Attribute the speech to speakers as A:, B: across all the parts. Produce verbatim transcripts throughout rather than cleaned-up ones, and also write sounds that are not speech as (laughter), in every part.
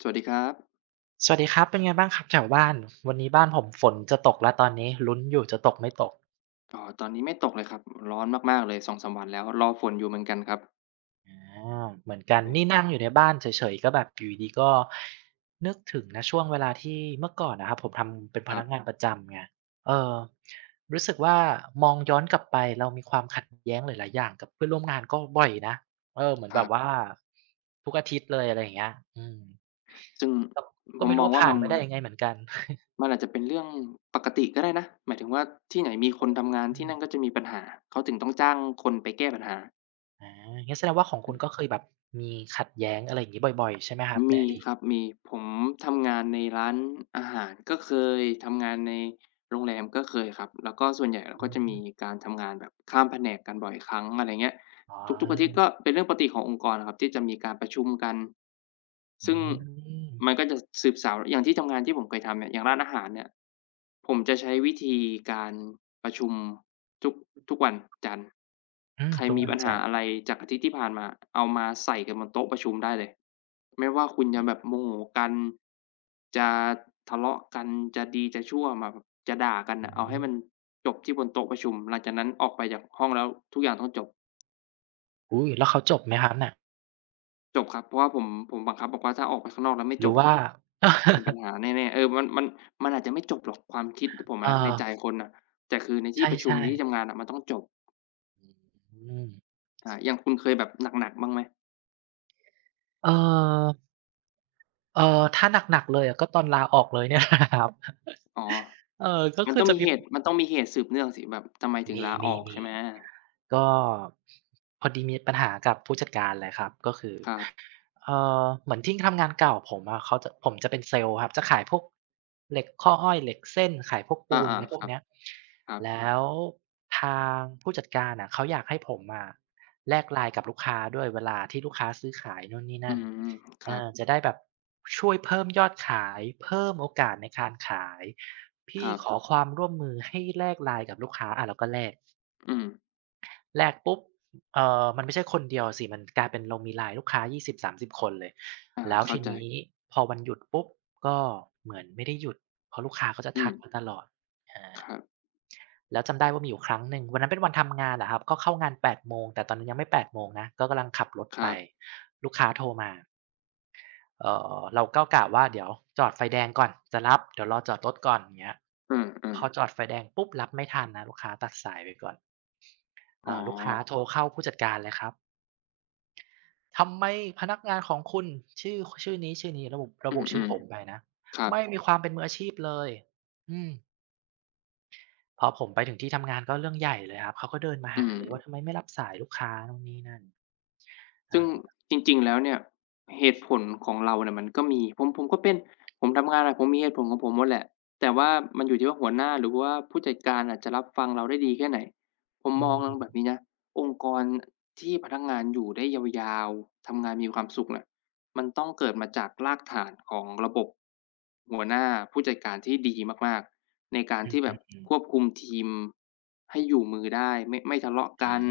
A: สวัสดีครับ
B: สวัสดีครับเป็นไงบ้างครับแถวบ้านวันนี้บ้านผมฝนจะตกแล้วตอนนี้ลุ้นอยู่จะตกไม่ตก
A: อ๋อตอนนี้ไม่ตกเลยครับร้อนมากๆเลยสองถึงสามวันแล้วรอฝนอยู่เหมือนกันครับ
B: อาเหมือนกันนี่นั่งอยู่ในบ้านเฉยๆก็แบบอยู่ดีๆก็นึกถึงนะช่วงเวลาที่เมื่อก่อนนะครับผมทำเป็น
A: ค
B: พ
A: รั
B: นักงาน
A: บ
B: ประจำไงเออรู้สึกว่ามองย้อนกลับไปเรามีความขัดแย้งหลายๆอย่างกับเพื่อนร่วมงานก็บ่อยนะเออเหมือน
A: ค
B: แบ
A: รั
B: บว่า
A: บ
B: ทุกอาทิตย์เลยอะไรอย่างเงี้ยอืม
A: ซึ่ง
B: ก็
A: ผ
B: ก็
A: ม
B: ไม่
A: ม
B: รู้
A: อง
B: ว่า
A: ว่า
B: ผ่า
A: มั
B: น
A: น
B: มาได้ยังไงเหมือนกัน
A: มันอาจจะเป็นเรื่องปกติก็ได้นะหมายถึงว่าที่ไหนมีคนทำงานที่
B: อื
A: นั่นก็
B: ม
A: จะมีปัญหาเขาถึงต้องจ้างคนไปแก้ปัญหา
B: อางั้นแสดงว่าของคุณก็เคยแบบมีขัดแย้งอะไรอย่างงี้บ่อยๆใช่ไหมครับใน
A: มี
B: อดี
A: ค
B: ต
A: รับมีผมทำงานในร้านอาหารก็เคย ทำงานในโรงแรมก็เคยครับ แล้วก็ส่วนใหญ่เราก็จะมี
B: อืม
A: การทำงานแบบข้ามแผนกกันบ่อยครั้งอะไรเงี้ย
B: อ๋อ
A: ทุกๆอาทิตย์ก็เป็นเรื่องปกติขององค์กรอะครับที่จะมีการประชุมกัน
B: อื
A: ซึ่ง
B: ม
A: มันก็จะสืบสาวอย่างที่ทำงานที่ผมเคยทำเนี่ยอย่างร้านอาหารเนี่ยผมจะใช้วิธีการประชุมทุกทุกวันจันทร์
B: อืม
A: ใคร
B: ทุก
A: มี
B: วัน
A: ปัญหา
B: จันท
A: อะ
B: ร์
A: ไรจากอาทิตย์ที่ผ่านมาเอามาใส่กันบนโต๊ะประชุมได้เลยไม่ว่าคุณจะแบบโมโหกันจะทะเลาะกันจะดีจะชั่วมาแบบจะด่ากัน
B: อื
A: น่ะเอาให้
B: ม
A: มันจบที่บนโต๊ะประชุมหลังจากนั้นออกไปจากห้องแล้วทุกอย่างต้องจบ
B: อุ๊ยแล้วเขาจบไหมครับน่ะ
A: จบครับเพราะว่าผมผมบังคับบอกว่าถ้าออกไปข้างนอกแล้วไม่
B: ห
A: จ
B: รือ
A: บอะ
B: ว่า
A: เป็น
B: (laughs)
A: ปัญหาแน่ๆเออมันมันมันอาจจะไม่จบหรอกความคิดผม
B: เอ
A: อะนะในใจ
B: อ
A: คนน่ะแต่คือใน
B: ใช
A: ที่ประชุม
B: ่
A: ในที่ทำงานน่ะมันต้องจบ
B: ๆอืม
A: อาอย่างคุณเคยแบบหนักๆบ้างไหม
B: เอ่อเอ่อถ้าหนักๆเลยอะก็ตอนลาออกเลยเนี่ยแหละครับ
A: อ๋อ
B: เออก็
A: มัน
B: คื
A: ต้
B: อ
A: อง
B: จะ
A: มี
B: มี
A: เหตุมันต้องมีเหตุสืบเนื่องสิแบบทำไมถึงลา
B: ม
A: ออกใช่
B: ี
A: ไหม
B: ๆๆก็พอดีมีปัญหากับผู้จัดการเลยครับก็คือ
A: ครับ
B: เอ่อเหมือนที่ทำงานเก่าผมอะเขาจะผมจะเป็นเซลล์ครับจะขายพวกเหล็กข้ออ้อยเหล็กเส้นขายพวกปูน
A: อา
B: อะไรพ
A: ๆค
B: วก
A: รับ
B: เนี้ย
A: ครับ
B: แล้วทางผู้จัดการอะเขาอยากให้ผมอะแลก ไลน์ กับลูกค้าด้วยเวลาที่ลูกค้าซื้อขายนู่นนี่
A: อื
B: นั่น
A: มครับ
B: อาจะได้แบบช่วยเพิ่มยอดขายเพิ่มโอกาสในการขาย
A: ค
B: พี่
A: รับ
B: ขอความร่วมมือให้แลก ไลน์ กับลูกค้าอาเราก็แลก
A: อืม
B: แลกปุ๊บเอ่อมันไม่ใช่คนเดียวสิมันกลายเป็นเรามี ไลน์ ลูกค้ายี่สิบสาม0ิบคนเลย
A: อา
B: แล้ว
A: เข้า
B: ที
A: ใจ
B: นี้พอวันหยุดปุ๊บก็เหมือนไม่ได้หยุดเพราะลูกค้าเขาจะ
A: อื
B: ทั
A: ม
B: กมาตลอดอา
A: ครับ
B: แล้วจำได้ว่ามีอยู่ครั้งหนึ่งวันนั้นเป็นวันทำงานแหละครับก็เข้างานแปดโมงแต่ตอนนั้นยังไม่แปดโมงนะก็กำลังขับรถ
A: ค
B: ไป
A: รับ
B: ลูกค้าโทรมา เอ่อเราก็กะว่าเดี๋ยวจอดไฟแดงก่อนจะรับเดี๋ยวรอจอดรถก่อนอย่างเงี้ย
A: เอ
B: พ
A: อ
B: อจอ
A: ๆ
B: ดไฟแดงปุ๊บรับไม่ทันนะลูกค้าตัดสายไปก่อน
A: อ๋อ
B: เอ่อลูกค้าโทรเข้าผู้จัดการเลยครับทำไมพนักงานของคุณชื่อชื่อนี้ชื่อนี้ระบุระ
A: อื
B: บุชื่อ
A: ม
B: ผมไปนะ
A: ๆครับ
B: ไม่มีความเป็นมืออาชีพเลยอืมพอผมไปถึงที่ทำงานก็เรื่องใหญ่เลยครับเขาก็เดินมา
A: อื
B: หา
A: ม
B: เลยว่าทำไมไม่รับสายลูกค้านู่นนี่นั่น
A: ซึ่
B: อา
A: งจริงๆแล้วเนี่ยเหตุผลของเราเนี่ยมันก็มีผมผมก็เป็นผมทำงานอะผมมีเหตุผลของผมหมดแหละแต่ว่ามันอยู่ที่ว่าหัวหน้าหรือว่าผู้จัดการอะจะรับฟังเราได้ดีแค่ไหนผม
B: อื
A: มองแบบ
B: ม
A: นี้นะองค์กรที่พนักงานอยู่ได้ยาวๆทำงานมีความสุขน่ะมันต้องเกิดมาจากรากฐานของระบบหัวหน้าผู้จัดการที่ดีมากๆ ในการ
B: อ
A: ที่แบบ
B: ือ
A: ควบ
B: ๆ
A: คุมทีมให้อยู่มือได้ไม่ไม่ทะเลาะ
B: ๆ
A: กั
B: อา
A: น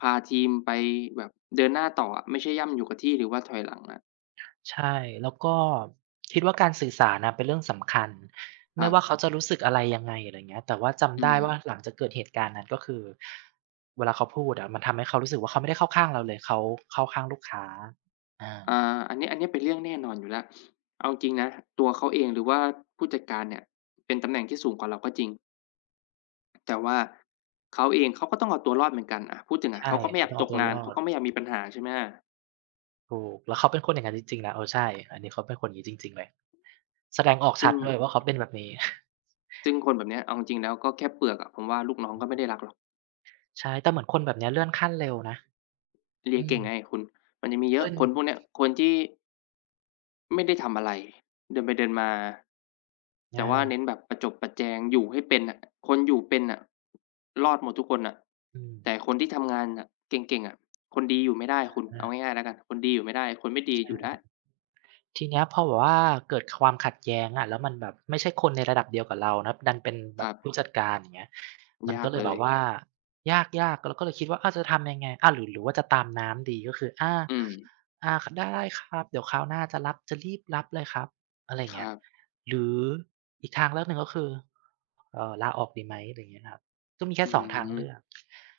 A: พาทีมไปแบบเดินหน้าต่ออะไม่ใช่ย่ำอยู่กับที่หรือว่าถอยหลังอะ
B: ใช่แล้วก็คิดว่าการสื่อสารน่ะเป็นเรื่องสำคัญ
A: ครั
B: ไม่ว่า
A: บ
B: เขาจะรู้สึกอะไรยังไงอะไรเงี้ยแต่ว่า
A: อื
B: จำได้
A: ม
B: ว่าหลังจากเกิดเหตุการณ์นั้นก็คือเวลาเขาพูดอะมันทำให้เขารู้สึกว่าเขาไม่ได้เข้าข้างเราเลยเขาเข้าข้างลูกค้าอา
A: อ่าอันนี้อันนี้เป็นเรื่องแน่นอนอยู่แล้วเอาจริงนะตัวเขาเองหรือว่าผู้จัดการเนี่ยเป็นตำแหน่งที่สูงกว่าเราก็จริงแต่ว่าเขาเองเขาก็ต้องเอาตัวรอดเหมือนกันอะพูดถึงอะ
B: ใช่
A: เขาก็ไม่อ
B: เขา
A: ยาก
B: ต้อง
A: ต
B: เอา
A: ก
B: ตัว
A: งา
B: ร
A: น
B: อ
A: เขา
B: ด
A: ก็ไม่อยากมีปัญหาใช่ไหม
B: ถูกแล้วเขาเป็นคนอย่างงั้นจริงๆนะเออใช่อันนี้เขาเป็นคนอย่างงี้จริงๆเลยแสดงออก
A: ซึ่
B: ชั
A: ง
B: ดด้วยว่าเขาเป็นแบบนี้ (laughs)
A: ซึ่งคนแบบเนี้ยเอาจริงๆแล้วก็แค่เปลือกอะผมว่าลูกน้อง
B: อื
A: ก็ไม่ได้
B: ม
A: รักหรอก
B: ใช่แต่เหมือนคนแบบเนี้ยเลื่อนขั้นเร็วนะ
A: เรีย
B: อืม
A: เก่งไงคุณมันจะมีเยอะ
B: ขึ้น
A: คนพวกเนี้ยคนที่ไม่ได้ทำอะไรเดินไปเดินมาแต่ว่าเน้น
B: อา
A: แบบประจบประแจงอยู่ให้เป็นน่ะคนอยู่เป็นน่ะรอดหมดทุกคนน่ะ
B: อืม
A: แต่คนที่ทำงานน่ะเก่งๆอะคนดีอยู่ไม่ได้
B: อ
A: คุณเอา
B: า
A: ง่ายๆแล้วกันคนดีอยู่ไม่ได้คนไม่ดีอยู่
B: ใช่
A: ได้
B: ทีเนี้ยพอแบบว่าเกิดความขัดแย้งอะแล้วมันแบบไม่ใช่คนในระดับเดียวกับเรานะครับดันเป็น
A: ค
B: แบ
A: รั
B: บผู้
A: บ
B: จัดการอย่างเงี้ยมัน
A: ยา
B: ก็
A: ก
B: เลย
A: เล
B: แบบ
A: ย
B: บว่ายากๆเราก็เลยคิดว่าอาจะทำยังไงอาหรือหรือว่าจะตามน้ำดีก็คืออา
A: อืม
B: อาได้ครับเดี๋ยวคราวหน้าจะรับจะรีบรับเลยครับอะไรอย่า
A: ค
B: งเงี้ย
A: รับ
B: หรืออีกทางเลือกหนึ่งก็คือเอ่อลาออกดีไหมอะไรอย่างเงี้ยครับ ก็มีแค่
A: อื
B: สองทาง
A: ม
B: เลือก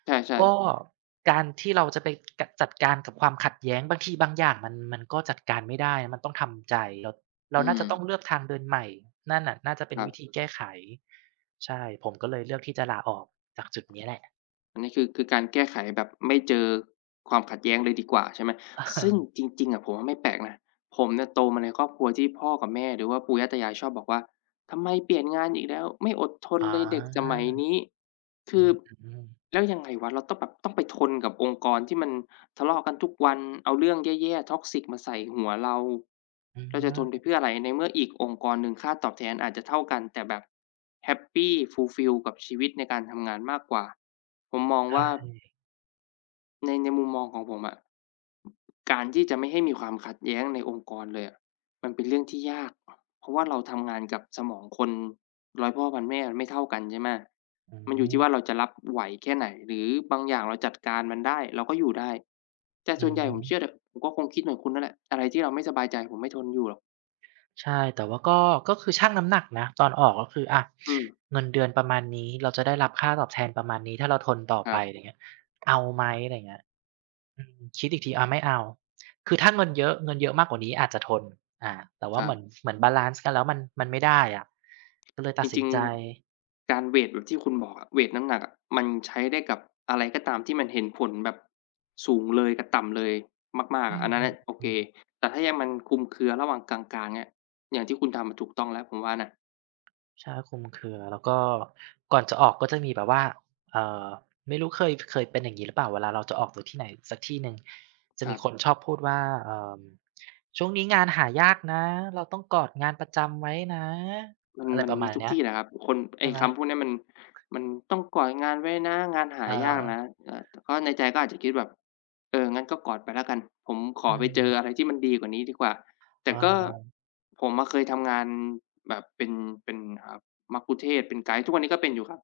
A: ใช่
B: ก็
A: ๆ
B: การที่เราจะไปกจัดการกับความขัดแย้งบางทีบางอย่างมันมันก็จัดการไม่ได้มันต้องทำใจเราเรา
A: อื
B: น่า
A: ม
B: จะต้องเลือกทางเดินใหม่นั่นน่ะน่าจะเป็
A: ค
B: น
A: รั
B: วิธี
A: บ
B: แก้ไขใช่ผมก็เลยเลือกที่จะลาออกจากจุดนี้แหละ
A: อันนี้คือคือการแก้ไขแบบไม่เจอความขัดแย้งเลยดีกว่าใช่ไหม
B: (laughs)
A: ซึ่ง
B: เออ
A: จริงๆอะผมว่าไม่แปลกนะผมเนี่ยโตมาในครอบครัวที่พ่อกับแม่หรือว่าปู่ย่าตายายชอบบอกว่าทำไมเปลี่ยนงานอีกแล้วไม่อดทน
B: อ๋อ
A: เลยเด็กสมัยนี้คื
B: อื
A: อ
B: อๆๆ
A: แล้วยังไงวะเราต้องแบบต้องไปทนกับองค์กรที่มัน ทะเลาะกันทุกวัน เอาเรื่องแย่ๆ ท็อกซิก มาใส่หัวเรา
B: อื
A: เราจะทนไป
B: ม
A: เพื่ออะไร ในเมื่ออีกองค์กรหนึ่งค่าตอบแทนอาจจะเท่ากัน แต่แบบแฮปปี ฟูลฟิล กับชีวิตในการทำงานมากกว่า ผมมองว่า
B: ได้
A: ในในมุมมองของผมอะการที่จะไม่ให้มีความขัดแย้งในองค์กรเลยอะมันเป็นเรื่องที่ยากเพราะว่าเราทำงานกับสมองคนร้อยพ่อพันแม่มันไม่เท่ากันใช่ไหม
B: อื
A: มันอยู่ที่ว่าเรา
B: ม
A: จะรับไหวแค่ไหนหรือบางอย่างเราจัดการมันได้เราก็อยู่ได้แต่ส่
B: อื
A: วน
B: อ
A: ใหญ่ผ
B: ฮึ
A: มเชื่อเถอะผมก็คงคิดเหมือนคุณนั่นแหละอะไรที่เราไม่สบายใจผมไม่ทนอยู่หรอก
B: ใช่แต่ว่าก็ก็คือชั่งน้ำหนักนะตอนออกก็คืออะ
A: อืม
B: เงินเดือนประมาณนี้เราจะได้รับค่าตอบแทนประมาณนี้ถ้าเราทนต่อ
A: ค
B: ไป
A: รับ
B: ไรเงี้ยเอาไหมไรเงี้ยอืมคิดอีกทีอาไม่เอาคือถ้าเงินเยอะเงินเยอะมากกว่านี้อาจจะทนอาแต่
A: ค
B: ว่า
A: รั
B: เห
A: บ
B: มือนเหมือนบาลันซ์กันแล้วมันมันไม่ได้อะก็เลย
A: จ
B: ตัดสิ
A: ริ
B: น
A: ง
B: ใจ
A: ๆการเวตแบบที่คุณบอกอะเวตน้ำหนักอะมันใช้ได้กับอะไรก็ตามที่มันเห็นผลแบบสูงเลยกับต่ำเลยมากๆ
B: อื
A: อะอันนั้นน่ะโอเค
B: มๆๆ
A: แต่ถ้ายังมันคลุมเครือระหว่างกลางๆเนี่ยอย่างที่คุณทำอะถูกต้องแล้วผมว่านะ
B: ใช่คลุมเครือแล้วก็ก่อนจะออกก็จะมีแบบว่าเอ่อไม่รู้เคยเคยเป็นอย่างงี้หรือเปล่าเวลาเราจะออกจากที่ไหนสักที่หนึ่งจะ
A: ครั
B: มี
A: บ
B: คนชอบพูดว่าเอ่อช่วงนี้งานหายากนะเราต้องกอดงานประจำไว้นะ
A: มัน
B: อะไร
A: มัน
B: ประ
A: มี
B: มาณ
A: ทุก
B: เนี้ย
A: ที่นะครับคนไอ้
B: ใช่ไหม
A: คำพวกเนี้ยมันมันต้องกอดงานไว้นะงานหา
B: เออ
A: ยากนะเอ่อแต่ก็ในใจก็อาจจะคิดแบบเอองั้นก็กอดไปแล้วกันผมขอ
B: อื
A: ไปเจออะ
B: ม
A: ไรที่มันดีกว่านี้ดีกว่า
B: เ
A: แต่ก็
B: ออ
A: ผมอะเคยทำงานแบบเป็นเป็นอ่ามัคคุเทศก์เป็นไกด์ทุกวันนี้ก็เป็นอยู่ครับ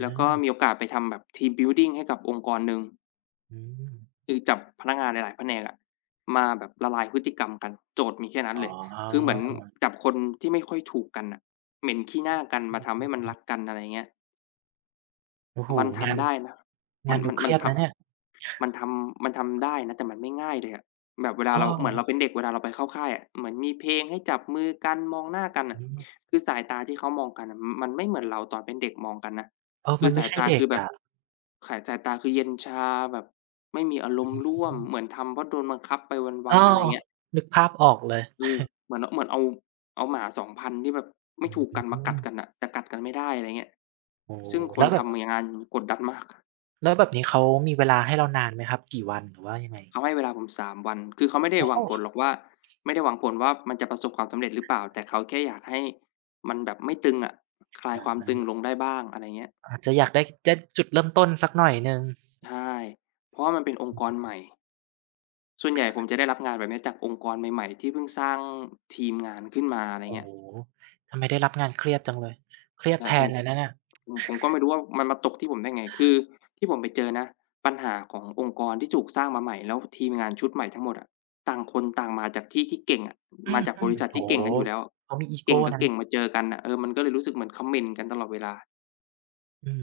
A: แล้ว
B: า
A: ก็มีโอกาสไปทำแบบ Team building ให้กับองค์กรหนึ่ง
B: อืม
A: คือจับพนักงานหลายๆแผนกอะมาแบบละลายพฤติกรรมกันโจทย์มีแค่นั้น
B: อ๋
A: เล
B: อ
A: ยคือเหมือนจับคนที่ไม่ค่อยถูกกันน่ะเหม็นขี้หน้ากัน
B: อื
A: มาทำให้
B: ม
A: มัน
B: ๆ
A: รักกันอะไรอย่างเงี้ย
B: โอ้โฮ
A: มัน
B: งาน
A: ทำได้นะมั
B: งา
A: น
B: นดู
A: มัน
B: เค
A: มัน
B: รียด
A: ท
B: นะเนี่ย
A: ำ มันทำมันทำได้นะแต่มันไม่ง่ายเลยอะแบบเว
B: เ
A: ลาเราเหมือนเรา
B: ออ
A: เป็นเด็กเวลาเราไปเข้าค่ายอะเหมือนมีเพลงให้จับมือกันมองหน้ากันน่ะ
B: อืม
A: คือสายตาที่เขามองกันน่ะมมันไม่เหมือนเราตอนเป็นเด็กมองกันนะ
B: เออ
A: คื
B: มั
A: อ
B: นไม่
A: สาย
B: ใช่
A: ตา
B: เด็
A: คื
B: ก
A: อแบบ
B: อะ
A: ขายสายตาคือเย็นชาแบบไม่มีอารมณ์
B: อื
A: ร่วมเหมื
B: ม
A: อนทำเพราะโดนบังคับไป
B: เอ
A: วั
B: อ
A: นๆอะไรเงี้ย
B: นึกภาพออกเลย
A: เออเหมือนเหมือนเอาเอาหมาสองพันที่แบบ
B: อ
A: ไม่ถูกกันมา
B: ื
A: กัด
B: ม
A: กันน่ะแต่กัดกันไม่ได้อะไรเงี้ย
B: โอ้
A: ซึ่งค
B: แล้
A: น
B: วแบบ
A: ทำมงานกดดันมาก
B: แล้วแบบนี้เขามีเวลาให้เรานานไหมครับกี่วันหรือว่ายังไง
A: เขาให้เวลาผมาสามวัน คือเขาไม่ได้
B: โอ้
A: หวังผล
B: โฮ
A: หรอกว่าไม่ได้หวังผลว่ามันจะประสบความสำเร็จหรือเปล่าแต่เขาแค่อยากให้มันแบบไม่ตึงอะคลา
B: อ
A: ยความ
B: า
A: ตึงลงได้บ้างอะไรเงี้ย
B: อาจจะอยากได้ได้จุดเริ่มต้นสักหน่อยหนึ่ง
A: ใช่เพราะว่ามันเป็นอง
B: อื
A: ค์กร
B: ม
A: ใหม่ ส่วนใหญ่ผมจะได้รับงานแบบเนี้ยจากองค์กรใหม่ๆที่เพิ่งสร้างทีมงานขึ้นมาอะไร
B: โอ้
A: เงี้
B: โฮ
A: ย
B: ทำไมได้รับงานเครียดจังเลยเครียด
A: อา
B: แท
A: ผม
B: น
A: ผ
B: เล
A: ม
B: ยนะเนี่ย
A: ผมก็ไม่รู้ว่ามันมาตกที่ผมได้ไงคือที่ผมไปเจอนะปัญหาขององค์กรที่ถูกสร้างมาใหม่แล้วทีมงานชุดใหม่ทั้งหมดอะต่างคนต่างมาจากที่ที่เก่งอะ
B: อื
A: มา
B: ม
A: จากบริษัท
B: ๆโอ้
A: ที่เก่ง
B: โฮ
A: กันอยู่แล้ว
B: เขามีอีโก
A: เก่งกับ
B: นะ
A: เก่งมาเจอกันน่ะเออมันก็เลยรู้สึกเหมือนเขม่นกันตลอดเวลา
B: อืม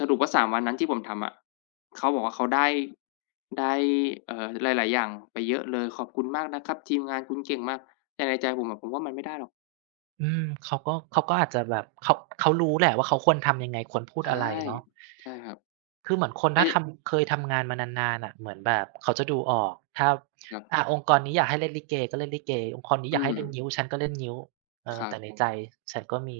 A: สรุปว่าสามวันนั้นที่ผมทำอะเขาบอกว่าเขาได้ได้เอ่อหลายๆอย่างไปเยอะเลยขอบคุณมากนะครับทีมงานคุณเก่งมากแต่ในใจผมอะผมว่ามันไม่ได้หรอก
B: อืมเขาก็เขาก็อาจจะแบบเขาเขารู้แหละว่าเขาควรทำยังไงควรพูดอะไร
A: ใช่
B: เนาะ
A: ใช่ครับ
B: คือเหมือนคนถ้า
A: เอ๊ะ
B: ทำเคยทำงานมานานๆน่ะเหมือนแบบเขาจะดูออกถ้า
A: ครับ
B: อ่าองค์กรนี้อยากให้เล่นลิเกก็เล่นลิเกองค์กรนี้อยา
A: อื
B: กให้
A: ม
B: เล่นงิ้วฉันก็เล่นงิ้วเอ
A: ค
B: อ
A: รับ
B: แต่ในใจฉันก็มี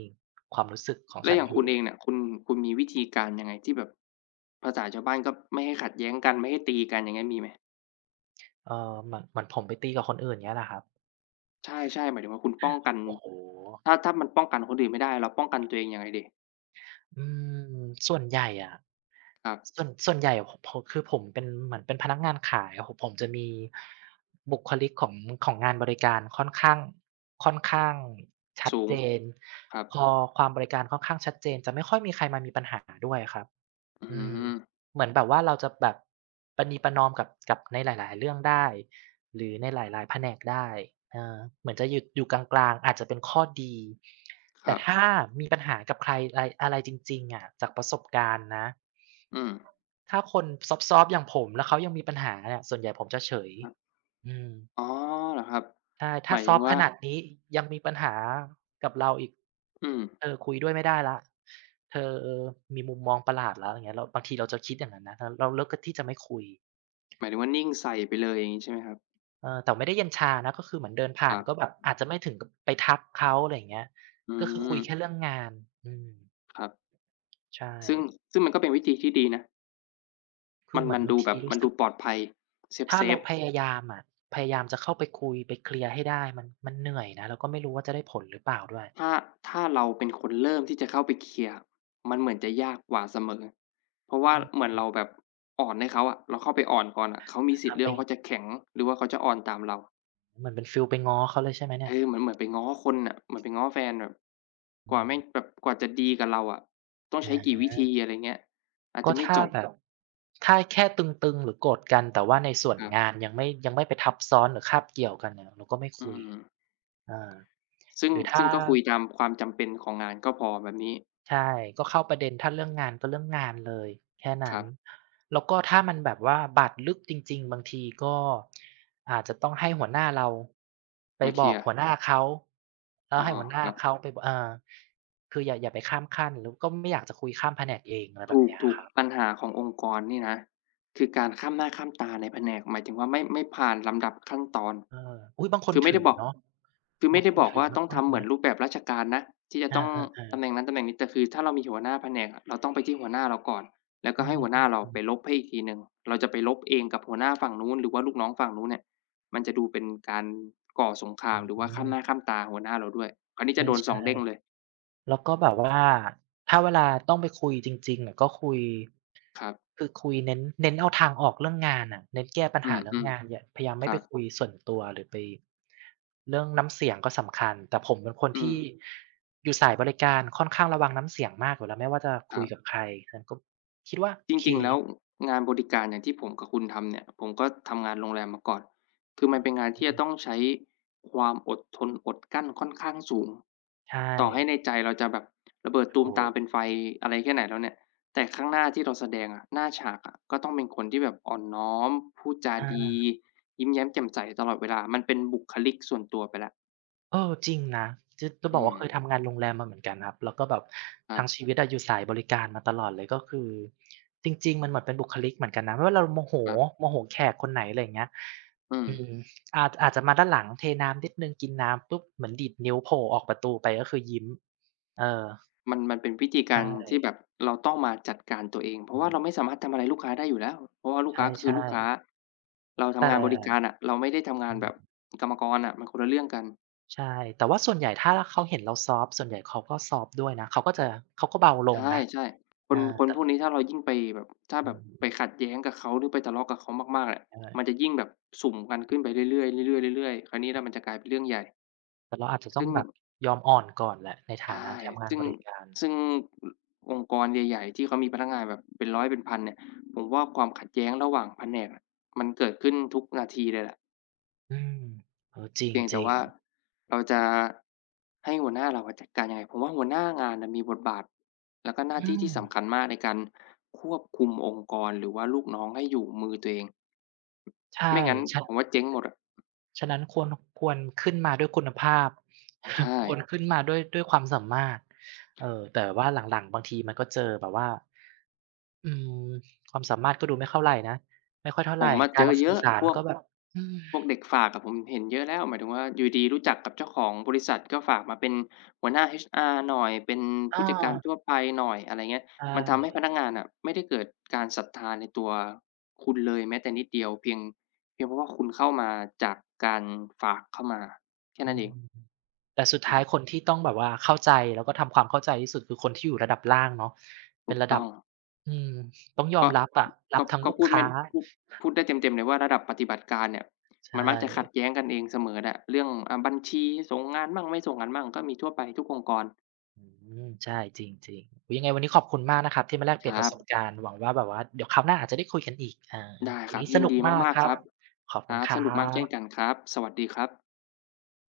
B: ความรู้สึกของ
A: แล้ว
B: ฉั
A: อ
B: น
A: ย่าง
B: อ
A: คุณ
B: ยู่
A: เองเนี่ยคุณคุณมีวิธีการยังไงที่แบบภาษาชาวบ้านก็ไม่ให้ขัดแย้งกันไม่ให้ตีกันอย่างเงี้ยมีไหม
B: เออเหมือนเหมือนผมไปตีกับคนอื่นเงี้ยแหละครับ
A: ใช่ๆหมายถึงว่าคุณป้องกัน
B: โอ้โฮ
A: ถ้าถ้ามันป้องกันคนอื่นไม่ได้เราป้องกันตัวเองยังไงดี
B: อืมส่วนใหญ่อะ
A: ครับ
B: ส่วนส่วนใหญ่ผผมคือผมเป็นเหมือนเป็นพนักงานขายอะผมผมจะมีบุคลิกของของงานบริการค่อนข้างค่อนข้างชัด
A: สูง
B: เจน
A: ครับ
B: พอความบริการค่อนข้างชัดเจนจะไม่ค่อยมีใครมามีปัญหาด้วยครับ
A: อื
B: อืม
A: ม
B: เหมือนแบบว่าเราจะแบบประนีประนอมกับกับในหลายๆเรื่องได้หรือในหลายๆแผนกได้เออเหมือนจะอยู่อยู่กลางๆอาจจะเป็นข้อดี
A: ค
B: แต่
A: รับ
B: ถ้ามีปัญหากับใครไรอะไรจริงๆอะจากประสบการณ์นะ
A: อืม
B: ถ้าคนซอฟต์ๆอย่างผมแล้วเขายังมีปัญหาเนี่ยส่วนใหญ่ผมจะเฉย
A: ครับ
B: อืม
A: อ๋อเหรอครับ
B: ใช่
A: ห
B: ถ้า
A: มาย
B: ซ
A: ถึ
B: อ
A: ง
B: ฟต์ข
A: ว่า
B: นาดนี้ยังมีปัญหากับเราอีก
A: อืม
B: เธอคุยด้วยไม่ได้แล้วเธอมีมุมมองประหลาดแล้วอย่างเงี้ยเราบางทีเราจะคิดอย่างนั้นนะเราเราเลือกที่จะไม่คุย
A: หมายถึงว่านิ่งใส่ไปเลยอย่างงี้ใช่ไหมครับ
B: เออแต่ไม่ได้เย็นชานะก็คือเหมือนเดิน
A: ค
B: ผ่าน
A: รั
B: ก็แบ
A: บ
B: บอาจจะไม่ถึงกับไปทักเขาอะไรอย่างเงี้ย
A: อื
B: ก็คือคุ
A: ม
B: ยแค่เรื่องงานอืม
A: ครับ
B: ใช่
A: ซึ่งซึ่งมันก็เป็นวิธีที่ดีนะ
B: คื
A: มั
B: อ
A: น
B: เหมื
A: มั
B: อน
A: น
B: บา
A: ดู
B: ง
A: แบ
B: ที
A: บมั
B: รู้
A: นดู
B: สึก
A: ปลอดภัย
B: ถ้า
A: เซ
B: เรา
A: ฟๆ
B: พยายามอะพยายามจะเข้าไปคุยไปเคลียร์ให้ได้มันมันเหนื่อยนะแล้วก็ไม่รู้ว่าจะได้ผลหรือเปล่าด้วย
A: ถ้าถ้าเราเป็นคนเริ่มที่จะเข้าไปเคลียร์มันเหมือนจะยากกว่าเสมอเพราะว่า
B: อืม
A: เหมือนเราแบบอ่อนให้เขาอะเราเข้าไปอ่อนก่อนอะเขามีสิท
B: อา
A: ธิ์เลื
B: ไป
A: อกว่าเขาจะแข็งหรือว่าเขาจะอ่อนตามเรา
B: เหมือนเป็นฟีลไปง้อเขาเลยใช่ไหมเนี่
A: เอ
B: ย
A: อเหมือนเหมือนไปง้อคนน่ะเหมือนไปง้อแฟนแบบ
B: อื
A: กว่าแม่
B: ม
A: งแบบกว่าจะดีกับเราอะต้องใช้กี่วิ
B: อา
A: ธีอะไรเงี้ยอาจ
B: ก็
A: จะไม่
B: ถ้า
A: จบ
B: แบบถ้าแค่ตึงๆหรือโกรธกันแต่ว่าในส่วน
A: ครับ
B: งานยังไม่ยังไม่ไปทับซ้อนหรือคาบเกี่ยวกันเนี่ยเราก็ไม่
A: อื
B: คุย
A: ม
B: อา
A: ซึ่ง
B: หรือ
A: ซึ่
B: ถ้า
A: งก็คุยตามความจำเป็นของงานก็พอแบบนี้
B: ใช่ก็เข้าประเด็นถ้าเรื่องงานก็เรื่องงานเลยแค่
A: ค
B: นั้
A: รั
B: น
A: บ
B: แล้วก็ถ้ามันแบบว่าบาดลึกจริงๆบางทีก็อาจจะต้องให้หัวหน้าเราไป
A: มาเค
B: บ
A: ลี
B: อ
A: ย
B: ก
A: ร์
B: หัวหน้าเขาแล้
A: อ้
B: ว
A: อ
B: ให้หัวห
A: ค
B: น้า
A: รับ
B: เขาไปบเออคืออย่าอย่าไปข้ามขั้นแล้วก็ไม่อยากจะคุยข้ามแผนกเองอะไรแบ
A: ถู
B: บ
A: ก
B: เนี้ย
A: ถูก
B: ครับ
A: ปัญหาขององค์กรนี่นะคือการข้ามหน้าข้ามตาในแผนกหมายถึงว่าไม่ไม่ผ่านลำดับขั้นตอน
B: เอออุ๊ยบางคน
A: คือไม่
B: ถื
A: ได้
B: อ
A: บอก
B: เนาะ
A: คือไม่
B: บาง
A: ได้
B: คน
A: บอก
B: ถือ
A: ว่าต้อง
B: มาก
A: ทำเห
B: ๆ
A: มือ
B: นะ
A: นรูปแบบราชการนะที่จะ
B: อา
A: ต้องตำแหน่
B: ๆ
A: งนั้นตำแหน่งนี้แต่คือถ้าเรามีหัวหน้าแผนกอะเราต้องไปที่หัวหน้าเราก่อนแล้ว
B: ๆ
A: ก็
B: อื
A: ให้หัวหน้าเราไป
B: มๆ
A: ลบให้อีกทีหนึ่งเราจะไปลบเองกับหัวหน้าฝั่งนู้นหรือว่าลูกน้องฝั่งนู้นเนี่ยมันจะดูเป็นการก่อสงครามหรือว่า
B: อื
A: ข้าม
B: ม
A: หน้าข้ามตาหัวหน้าเราด้วยคราวนี้จะโดนสอง
B: ใช่
A: เด้งเลย
B: ๆแล้วก็แบบว่าถ้าเวลาต้องไปคุยจริงๆอะก็คุย
A: ครับ
B: คือคุยเน้นเน้นเอาทางออกเรื่องงานน่ะเน้นแก้ปัญ
A: อื
B: หาเรื่อง
A: ม
B: งานอย่าพยายาม
A: ๆค
B: ไม่
A: รั
B: ไป
A: บ
B: คุยส่วนตัวหรือไปเรื่องน้ำเสียงก็สำคัญแต่ผมเป็นคน
A: อืม
B: ที่อยู่สายบริการค่อนข้างระวังน้ำเสียงมากอยู่แล้วไม่ว่าจะ
A: ค
B: คุ
A: รั
B: ย
A: บ
B: กับใครฉันก็คิดว่า
A: จ
B: โอเค
A: ริงๆแล้วงานบริการอย่างที่ผมกับคุณทำเนี่ยผมก็ทำงานโรงแรมมาก่อนคือมันเป็นงาน
B: อื
A: ที่จะต้อ
B: ม
A: งใช้ความอดทนอดกลั้นค่อนข้างสูง
B: ใช่
A: ต่อให้ในใจเราจะแบบระเบิดตูม
B: ถู
A: ตาม
B: ก
A: เป็นไฟอะไรแค่ไหนแล้วเนี่ยแต่ข้างหน้าที่เราแสดงอะหน้าฉากอะก็ต้องเป็นคนที่แบบอ่อนน้อมพูดจา
B: อา
A: ดียิ้มแย้มแจ่มใสตลอดเวลามันเป็นบุคลิกส่วนตัวไปแล้ว
B: เออจริงนะจะจะบอ
A: อื
B: ก
A: ม
B: ว่าเคยทำงานโรงแรมมาเหมือนกันครับแล้วก็แบบ
A: ครั
B: ทั้งชี
A: บ
B: วิตอะอยู่สายบริการมาตลอดเลยก็คือจริงๆมันเหมือนเป็นบุคลิกเหมือนกันนะไม่ว่าเราโมโห
A: ครับ
B: โมโหแขกคนไหนอะไรอย่างเงี้ย
A: อืม
B: อืมอาจอาจจะมาด้านหลังเทน้ำนิดหนึ่งกินน้ำปุ๊บเหมือนดีดนิ้วโผล่ออกประตูไปก็คือยิ้มเออ
A: มันมันเป็นวิธีกา
B: ใช่
A: รที่แบบเราต้องมาจัดการตัวเองเพ
B: เอ
A: ราะว่าเราไม่
B: อ
A: สามารถทำอะไรลูกค้าได้อยู่แล้วเพราะว่าลูกค้าก็คือลู
B: ใช่
A: กค้า
B: ๆ
A: เรา
B: แต่
A: ทำงานบริการอะเราไม่ได้ทำงา
B: อื
A: นแบบ
B: ม
A: กรรมกรอะมันคนละเรื่องกัน
B: ใช่แต่ว่าส่วนใหญ่ถ้าเขาเห็นเราซอฟต์ส่วนใหญ่เขาก็ซอฟต์ด้วยนะเขาก็จะเขาก็เบาลงนะ
A: ใช่ๆค
B: เออ
A: นคน
B: แต่
A: พวกนี้ถ้าเรายิ่งไปแบบถ้า
B: อื
A: แบบไปขั
B: ม
A: ดแย้งกับเขาหรือไปทะเลาะกับเขามากๆอะมัน
B: ใช่
A: จะยิ่งแบบสุ่มกันขึ้นไปเรื่อยๆเรื่อยๆเรื่อยๆคราวนี้น่ะมันจะกลายเป็นเรื่องใหญ่
B: แต่เราอาจจะต้อ
A: ซึ่
B: ง
A: ง
B: แบบยอมอ่อนก่อนแหละในฐานะ
A: ใช่
B: ทำงาน
A: ซึ่ง
B: บริการ
A: ซึ่งอองค์กรใหญ่ๆที่เขามีพนักงานแบบเป็นร้อยเป็นพันเนี่ยผมว่าความขัดแย้งระหว่างแผนกอะมันเกิดขึ้นทุกนาทีเลยแหละ
B: อืมเออจ
A: เพียงแต่
B: ริง
A: ว่าเราจะให้หัวหน้าเราอะจัดการยังไงผมว่าหัวหน้างานน่ะมีบทบาทแล้วก็ห
B: ๆ
A: น้า
B: อื
A: ที่
B: ม
A: ที่สำคัญมากในการควบคุมองค์กรหรือว่าลูกน้องให้อยู่มือตัวเอง
B: ใช่
A: ไม่งั้นผม
B: ฉะ
A: ว่าเจ๊งหมดอะ
B: ฉะนั้นควรควรขึ้นมาด้วยคุณภาพ
A: ใช่
B: (laughs) ควรขึ้นมาด้วยด้วยความสามารถเอ่อแต่ว่าหลังๆบางทีมันก็เจอแบบว่าอืมความสามารถก็ดูไม่เข้าไรนะไม่ค่อยเท่า
A: ผ
B: ไร
A: มมาเจ
B: การ
A: อเย
B: สื่อ
A: อะ
B: สา
A: พ
B: ร
A: วก
B: ก็แบบอืม
A: พวกเด็กฝากอะผมเห็นเยอะแล้วหมายถึงว่าอยู่ดีๆรู้จักกับเจ้าของบริษัทก็ฝากมาเป็นหัวหน้า เอช อาร์ หน่อยเป็นผู้
B: อา
A: จัดการทั่วไปหน่อยอะไรเงี้ย
B: ใช
A: มันทำให้พ
B: ่
A: นักงานน่ะไม่ได้เกิดการศรัทธาในตัวคุณเลยแม้แต่นิดเดียวเพียงเพียงเพราะว่าคุณเข้ามาจากการฝากเข้ามาแค่
B: อื
A: นั้นเอง
B: ม แต่สุดท้ายค
A: ใช่
B: นที่ต้องแบบว่าเข้าใจแล้วก็ทำความเข้าใจที่สุดคือคนที่อยู่ระดับล่างเนาะ
A: ถู
B: เป็น
A: ก
B: ระดั
A: ต้
B: บ
A: อง
B: อืมต้องยอม
A: ก็
B: รับอะรั
A: ก็
B: บทั้ง
A: ก็
B: ลูก
A: พูดไม่
B: ค้า
A: พูดพูดได้เต็มๆเลยว่าระดับปฏิบัติการเนี่ย
B: ใช่
A: มันมักจะขัดแย้งกันเองเสมอแหละเรื่องอ่าบัญชีส่งงานมั่งไม่ส่งงานมั่งก็มีทั่วไปทุกองค์กร
B: อืมใช่จริงๆยยังไงวันนี้ขอบคุณมากนะครับที่มาแลกเป
A: ค
B: ลี่ยนป
A: รั
B: ระสบ
A: บ
B: การณ์หวังว่าแบบว่าเดี๋ยวคราวหน้าอาจจะได้คุยกันอีกอา
A: ได้
B: วั
A: ค
B: น
A: รับ
B: นี้ส
A: ยิน
B: นุก
A: ดี
B: มาก
A: มาก
B: ค
A: ๆค
B: รับ
A: รับ
B: ขอบ
A: ค
B: คุณ
A: รับ
B: ค
A: ส
B: รั
A: นุกมากเช่นกัน
B: บ
A: ครับสวัสดีครับ